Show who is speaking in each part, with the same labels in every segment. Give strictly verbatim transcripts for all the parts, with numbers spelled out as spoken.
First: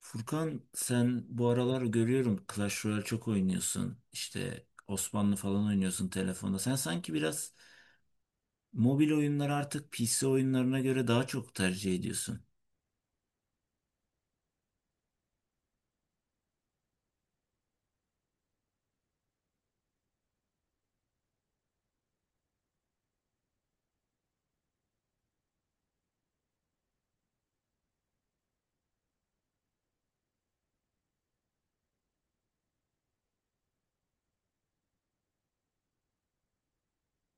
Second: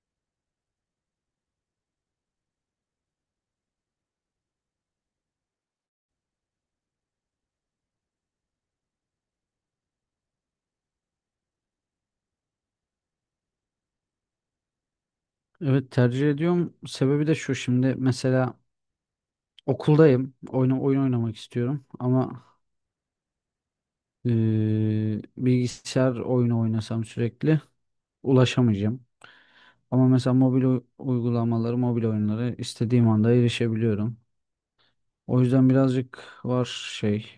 Speaker 1: Furkan, sen bu aralar görüyorum Clash Royale çok oynuyorsun. İşte Osmanlı falan oynuyorsun telefonda. Sen sanki biraz mobil oyunları artık P C oyunlarına göre daha çok tercih ediyorsun.
Speaker 2: Evet tercih ediyorum. Sebebi de şu, şimdi mesela okuldayım. Oyun, oyun oynamak istiyorum ama eee, bilgisayar oyunu oynasam sürekli ulaşamayacağım. Ama mesela mobil u- uygulamaları, mobil oyunları istediğim anda erişebiliyorum. O yüzden birazcık var şey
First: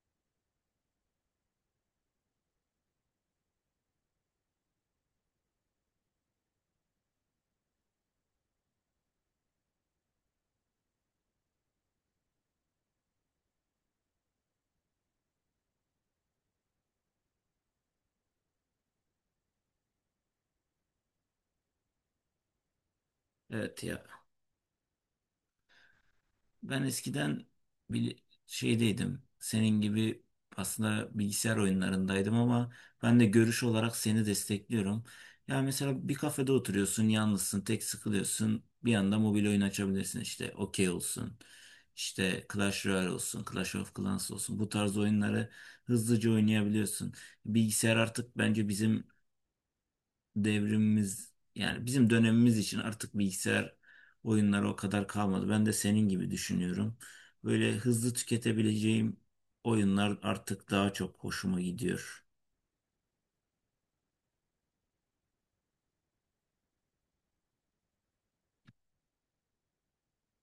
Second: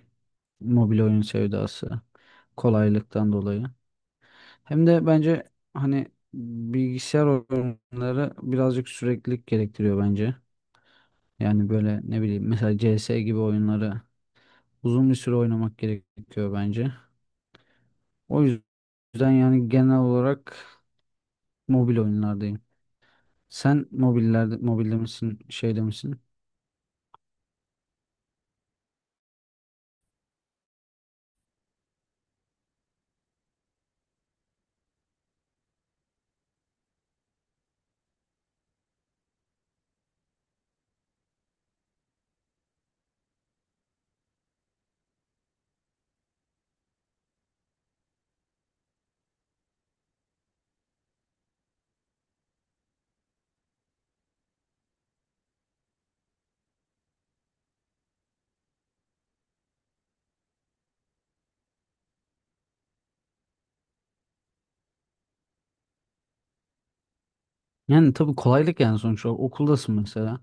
Speaker 2: mobil oyun sevdası, kolaylıktan dolayı. Hem de bence hani bilgisayar oyunları birazcık süreklilik gerektiriyor bence. Yani böyle ne bileyim mesela C S gibi oyunları uzun bir süre oynamak gerekiyor bence. O yüzden yani genel olarak mobil oyunlardayım.
Speaker 1: Evet
Speaker 2: Sen
Speaker 1: ya.
Speaker 2: mobillerde, mobilde misin, şeyde misin?
Speaker 1: Ben eskiden bir şeydeydim. Senin gibi aslında bilgisayar oyunlarındaydım ama ben de görüş olarak seni destekliyorum. Ya mesela bir kafede oturuyorsun, yalnızsın, tek sıkılıyorsun. Bir anda mobil oyun açabilirsin işte. Okey olsun. İşte Clash Royale olsun, Clash of Clans olsun. Bu tarz oyunları hızlıca oynayabiliyorsun. Bilgisayar artık bence bizim devrimimiz yani bizim dönemimiz için artık bilgisayar oyunları o kadar kalmadı. Ben de senin gibi düşünüyorum. Böyle hızlı tüketebileceğim oyunlar artık daha çok hoşuma gidiyor.
Speaker 2: Yani tabii kolaylık yani sonuç olarak. Okuldasın mesela.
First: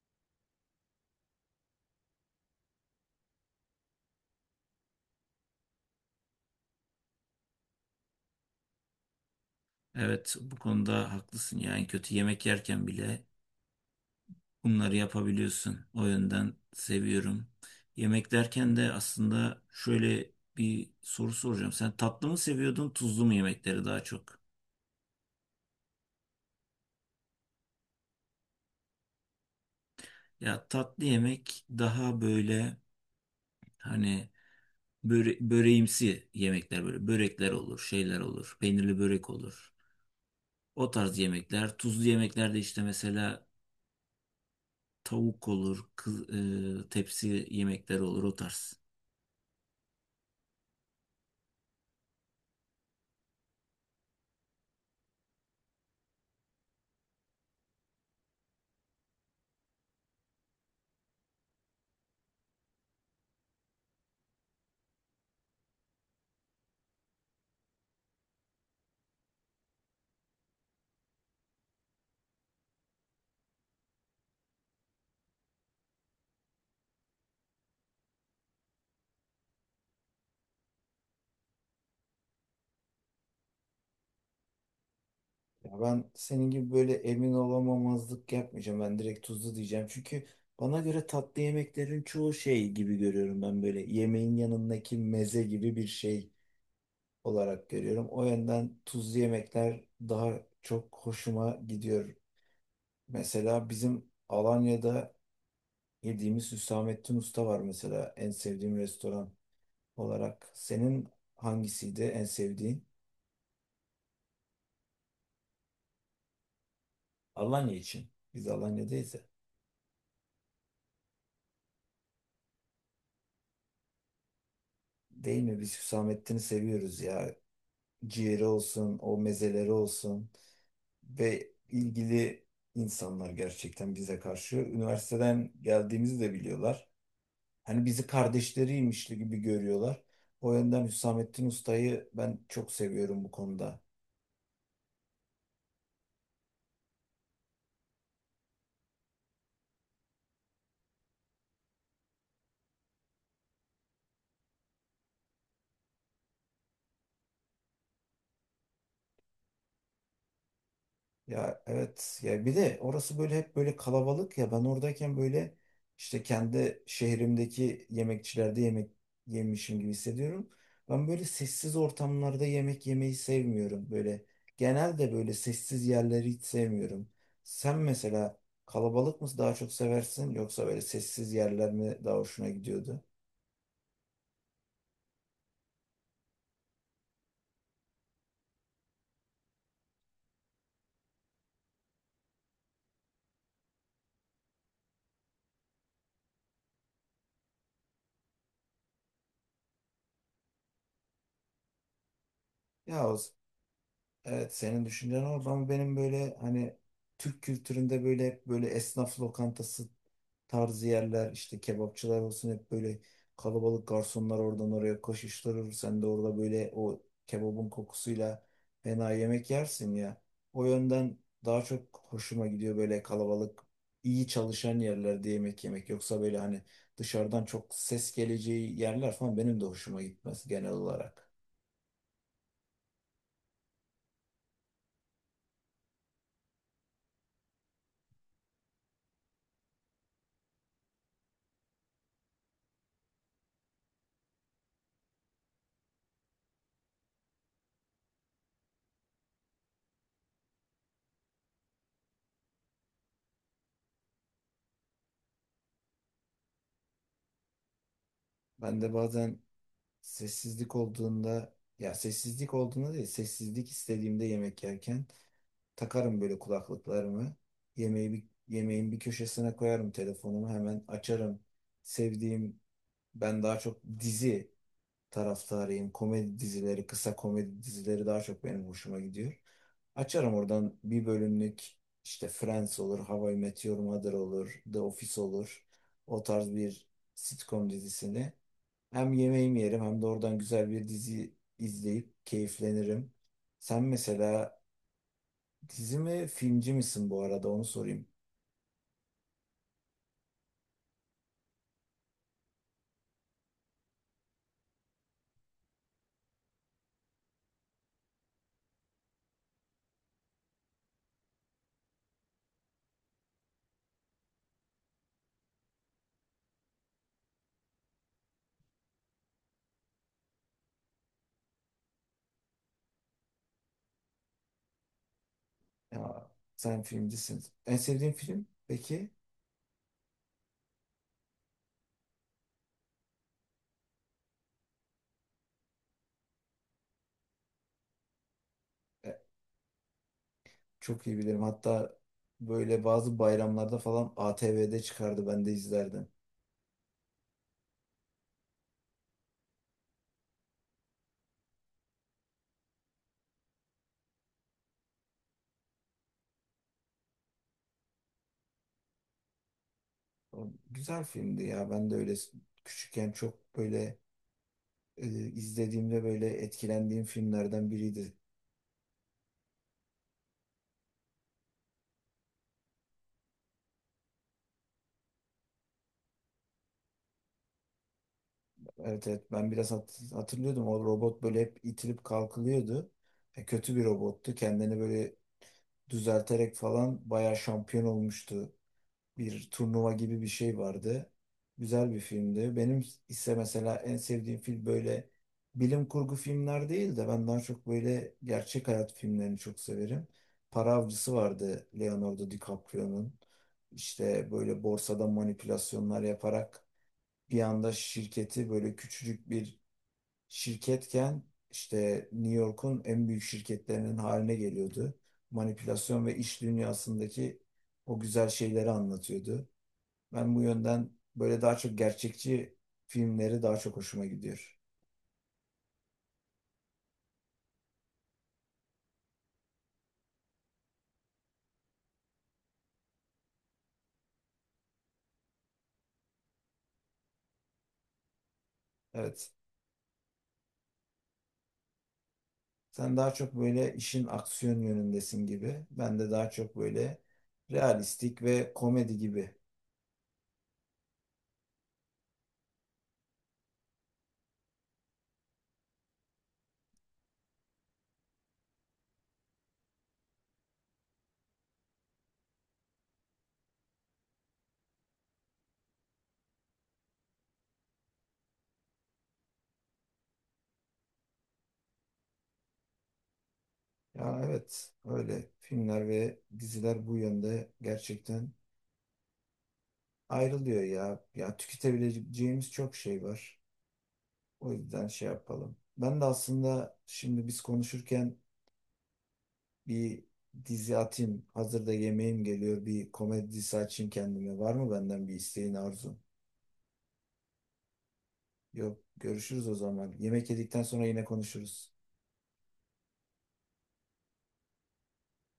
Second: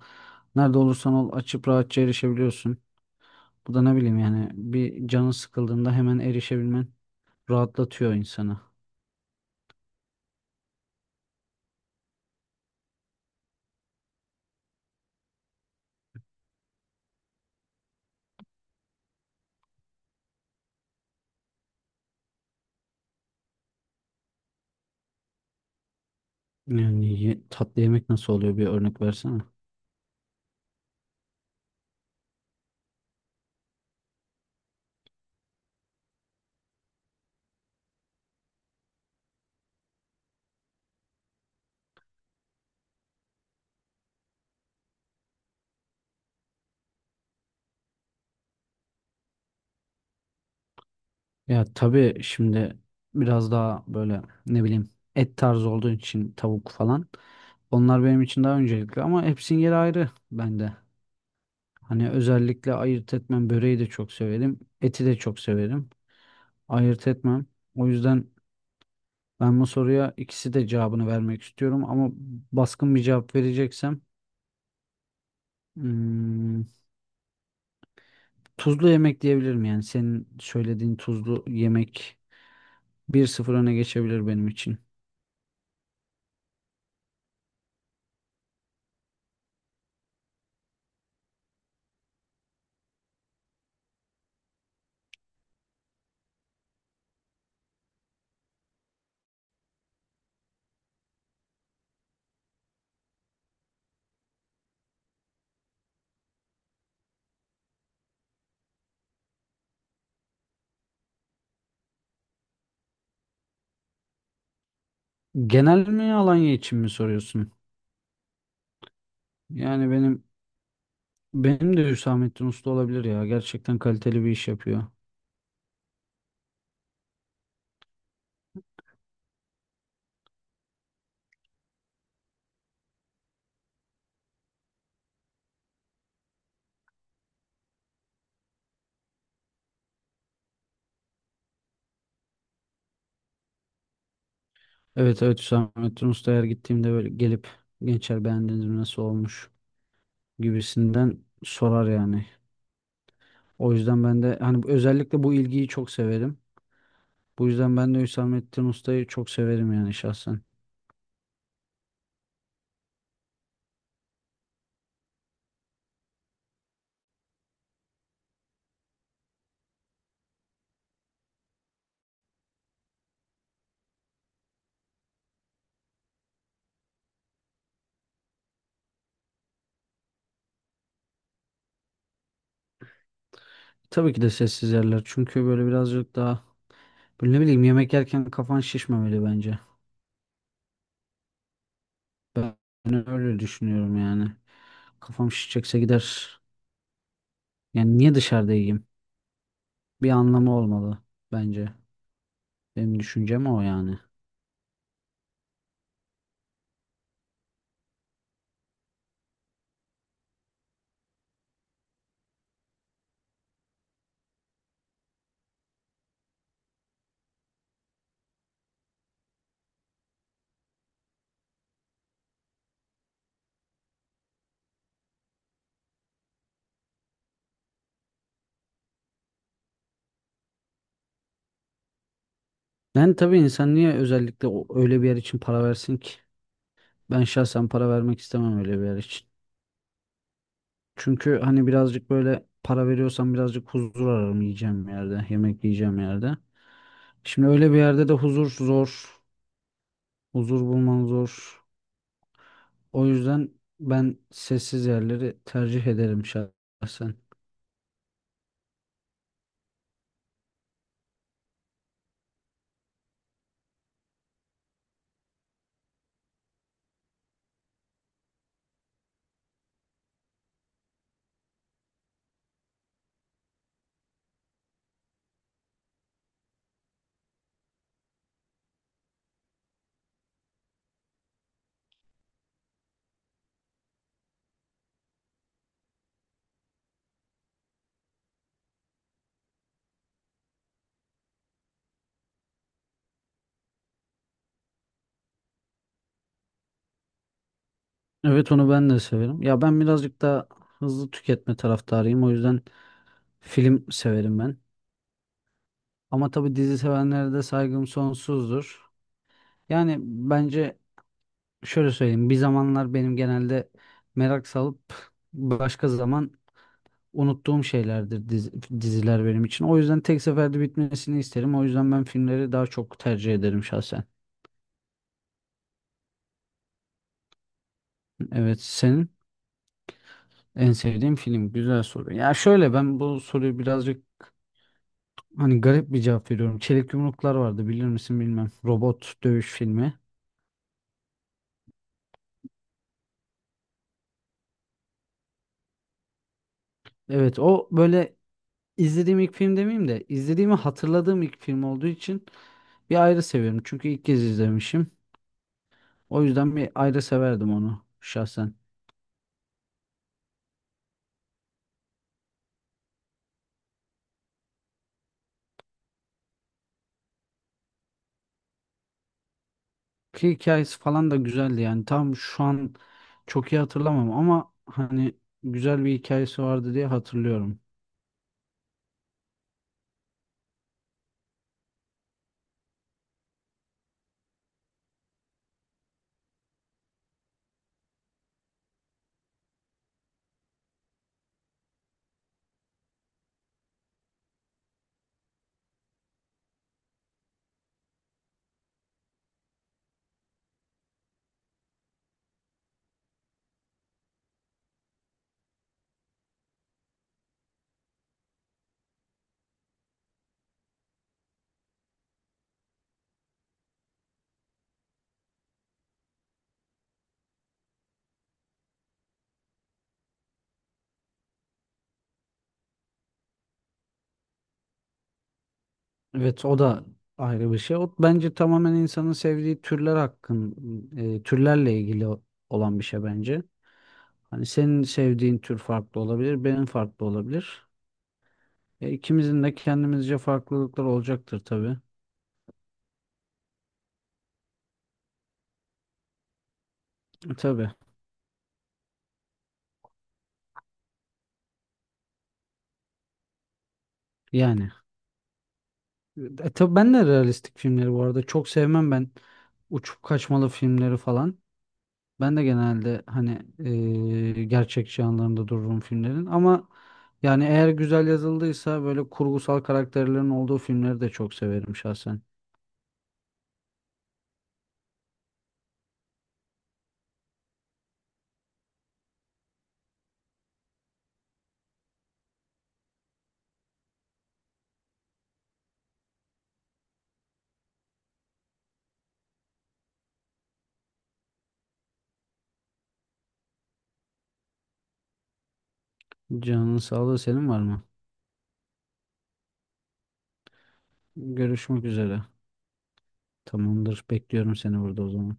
Speaker 2: Nerede olursan ol açıp rahatça erişebiliyorsun. Bu da ne bileyim yani bir canı sıkıldığında hemen erişebilmen rahatlatıyor insanı.
Speaker 1: Evet, bu konuda haklısın. Yani kötü yemek yerken bile bunları yapabiliyorsun. O yönden seviyorum. Yemek derken de aslında şöyle bir soru soracağım. Sen tatlı mı seviyordun, tuzlu mu yemekleri daha çok?
Speaker 2: Yani ye- tatlı yemek nasıl oluyor, bir örnek versene.
Speaker 1: Ya tatlı yemek daha böyle hani Böre böreğimsi yemekler böyle. Börekler olur, şeyler olur. Peynirli börek olur. O tarz yemekler. Tuzlu yemeklerde işte mesela tavuk olur, kız, e, tepsi yemekleri olur o tarz.
Speaker 2: Ya tabii şimdi biraz daha böyle ne bileyim et tarzı olduğu için tavuk falan. Onlar benim için daha öncelikli ama hepsinin yeri ayrı bende. Hani özellikle ayırt etmem, böreği de çok severim. Eti de çok severim. Ayırt etmem. O yüzden ben bu soruya ikisi de cevabını vermek istiyorum ama baskın bir cevap vereceksem hmm, tuzlu yemek diyebilirim. Yani senin söylediğin tuzlu yemek bir sıfır öne geçebilir benim için.
Speaker 1: Ya ben senin gibi böyle emin olamamazlık yapmayacağım. Ben direkt tuzlu diyeceğim. Çünkü bana göre tatlı yemeklerin çoğu şey gibi görüyorum, ben böyle yemeğin yanındaki meze gibi bir şey olarak görüyorum. O yönden tuzlu yemekler daha çok hoşuma gidiyor. Mesela bizim Alanya'da yediğimiz Hüsamettin Usta var mesela en sevdiğim restoran olarak. Senin hangisiydi en sevdiğin?
Speaker 2: Genel mi, Alanya için mi soruyorsun?
Speaker 1: Alanya için. Biz Alanya'dayız ya.
Speaker 2: Yani benim benim de Hüsamettin Usta olabilir ya. Gerçekten kaliteli bir iş yapıyor.
Speaker 1: Değil mi? Biz Hüsamettin'i seviyoruz ya. Ciğeri olsun, o mezeleri olsun ve ilgili insanlar gerçekten bize karşı. Üniversiteden geldiğimizi de biliyorlar. Hani bizi kardeşleriymiş gibi görüyorlar. O yönden Hüsamettin Usta'yı ben çok seviyorum bu konuda.
Speaker 2: Evet, evet, Hüsamettin Usta eğer gittiğimde böyle gelip "gençler, beğendiniz mi, nasıl olmuş" gibisinden sorar yani. O yüzden ben de hani özellikle bu ilgiyi çok severim. Bu yüzden ben de Hüsamettin Usta'yı çok severim yani şahsen.
Speaker 1: Ya evet ya, bir de orası böyle hep böyle kalabalık ya, ben oradayken böyle işte kendi şehrimdeki yemekçilerde yemek yemişim gibi hissediyorum. Ben böyle sessiz ortamlarda yemek yemeyi sevmiyorum böyle. Genelde böyle sessiz yerleri hiç sevmiyorum. Sen mesela kalabalık mı daha çok seversin yoksa böyle sessiz yerler mi daha hoşuna gidiyordu?
Speaker 2: Tabii ki de sessiz yerler, çünkü böyle birazcık daha böyle ne bileyim yemek yerken kafan şişmemeli bence. Ben öyle düşünüyorum yani. Kafam şişecekse gider. Yani niye dışarıda yiyeyim? Bir anlamı olmalı bence. Benim
Speaker 1: Ya o
Speaker 2: düşüncem o yani.
Speaker 1: Evet, senin düşüncen orada ama benim böyle hani Türk kültüründe böyle hep böyle esnaf lokantası tarzı yerler, işte kebapçılar olsun, hep böyle kalabalık garsonlar oradan oraya koşuşturur. Sen de orada böyle o kebabın kokusuyla fena yemek yersin ya. O yönden daha çok hoşuma gidiyor böyle kalabalık iyi çalışan yerlerde yemek yemek. Yoksa böyle hani dışarıdan çok ses geleceği yerler falan benim de hoşuma gitmez genel olarak.
Speaker 2: Yani tabii insan niye özellikle o- öyle bir yer için para versin ki? Ben şahsen para vermek istemem öyle bir yer için. Çünkü hani birazcık böyle para veriyorsam birazcık huzur ararım yiyeceğim yerde, yemek yiyeceğim yerde. Şimdi öyle bir yerde de huzur zor, huzur bulman zor. O yüzden ben sessiz yerleri tercih ederim şahsen.
Speaker 1: Ben de bazen Sessizlik olduğunda ya sessizlik olduğunda değil, sessizlik istediğimde yemek yerken takarım böyle kulaklıklarımı, yemeği bir, yemeğin bir köşesine koyarım, telefonumu hemen açarım sevdiğim, ben daha çok dizi taraftarıyım, komedi dizileri, kısa komedi dizileri daha çok benim hoşuma gidiyor, açarım oradan bir bölümlük, işte Friends olur, How I Met Your Mother olur, The Office olur, o tarz bir sitcom dizisini hem yemeğimi yerim hem de oradan güzel bir dizi izleyip keyiflenirim. Sen mesela dizi mi filmci misin, bu arada onu sorayım.
Speaker 2: Evet, onu ben de severim. Ya ben birazcık daha hızlı tüketme taraftarıyım. O yüzden film severim ben. Ama tabii dizi sevenlere de saygım sonsuzdur. Yani bence şöyle söyleyeyim. Bir zamanlar benim genelde merak salıp başka zaman unuttuğum şeylerdir dizi- diziler benim için. O yüzden tek seferde bitmesini isterim. O yüzden ben filmleri daha çok tercih ederim şahsen.
Speaker 1: Ya, sen filmcisin. En sevdiğin film
Speaker 2: Evet, senin
Speaker 1: peki?
Speaker 2: en sevdiğin film. Güzel soru. Ya şöyle, ben bu soruyu birazcık hani garip bir cevap veriyorum. Çelik Yumruklar vardı, bilir misin bilmem.
Speaker 1: E,
Speaker 2: Robot dövüş filmi.
Speaker 1: Çok iyi bilirim. Hatta böyle bazı bayramlarda falan A T V'de çıkardı, ben de izlerdim.
Speaker 2: Evet, o böyle İzlediğim ilk film demeyeyim de izlediğimi hatırladığım ilk film olduğu için bir ayrı seviyorum. Çünkü ilk kez izlemişim. O yüzden bir ayrı severdim onu şahsen.
Speaker 1: O güzel filmdi ya. Ben de öyle küçükken çok böyle e, izlediğimde böyle etkilendiğim filmlerden biriydi.
Speaker 2: Ki hikayesi falan da güzeldi yani. Tam şu an çok iyi hatırlamam ama hani güzel bir hikayesi vardı diye hatırlıyorum.
Speaker 1: Evet evet, ben biraz hat- hatırlıyordum, o robot böyle hep itilip kalkılıyordu. E, kötü bir robottu. Kendini böyle düzelterek falan bayağı şampiyon olmuştu. Bir turnuva gibi bir şey vardı. Güzel bir filmdi. Benim ise mesela en sevdiğim film böyle bilim kurgu filmler değil de, ben daha çok böyle gerçek hayat filmlerini çok severim. Para Avcısı vardı, Leonardo DiCaprio'nun. İşte böyle borsada manipülasyonlar yaparak bir anda şirketi, böyle küçücük bir şirketken, işte New York'un en büyük şirketlerinin haline geliyordu. Manipülasyon ve iş dünyasındaki o güzel şeyleri anlatıyordu. Ben bu yönden böyle daha çok gerçekçi filmleri daha çok hoşuma gidiyor.
Speaker 2: Evet, o da ayrı bir şey. O bence tamamen insanın sevdiği türler hakkın e, türlerle ilgili o- olan bir şey bence. Hani senin sevdiğin tür farklı olabilir, benim farklı olabilir. E,
Speaker 1: Evet.
Speaker 2: ikimizin de kendimizce farklılıklar olacaktır tabii.
Speaker 1: Sen daha çok böyle işin aksiyon yönündesin gibi. Ben de daha çok böyle
Speaker 2: E, tabii
Speaker 1: realistik ve komedi gibi.
Speaker 2: yani. E, tabii ben de realistik filmleri bu arada çok sevmem, ben uçup kaçmalı filmleri falan. Ben de genelde hani e, gerçekçi yanlarında dururum filmlerin ama yani eğer güzel yazıldıysa böyle kurgusal karakterlerin olduğu filmleri de çok severim şahsen.
Speaker 1: Ya evet, öyle filmler ve diziler bu yönde gerçekten ayrılıyor ya. Ya tüketebileceğimiz çok şey var. O yüzden şey yapalım. Ben de aslında şimdi biz konuşurken bir dizi atayım. Hazırda yemeğim geliyor. Bir komedi dizisi açayım kendime. Var mı benden bir isteğin, arzun?
Speaker 2: Canın sağlığı, senin var mı?
Speaker 1: Yok. Görüşürüz o zaman. Yemek yedikten sonra yine konuşuruz.
Speaker 2: Görüşmek üzere. Tamamdır. Bekliyorum seni burada o zaman.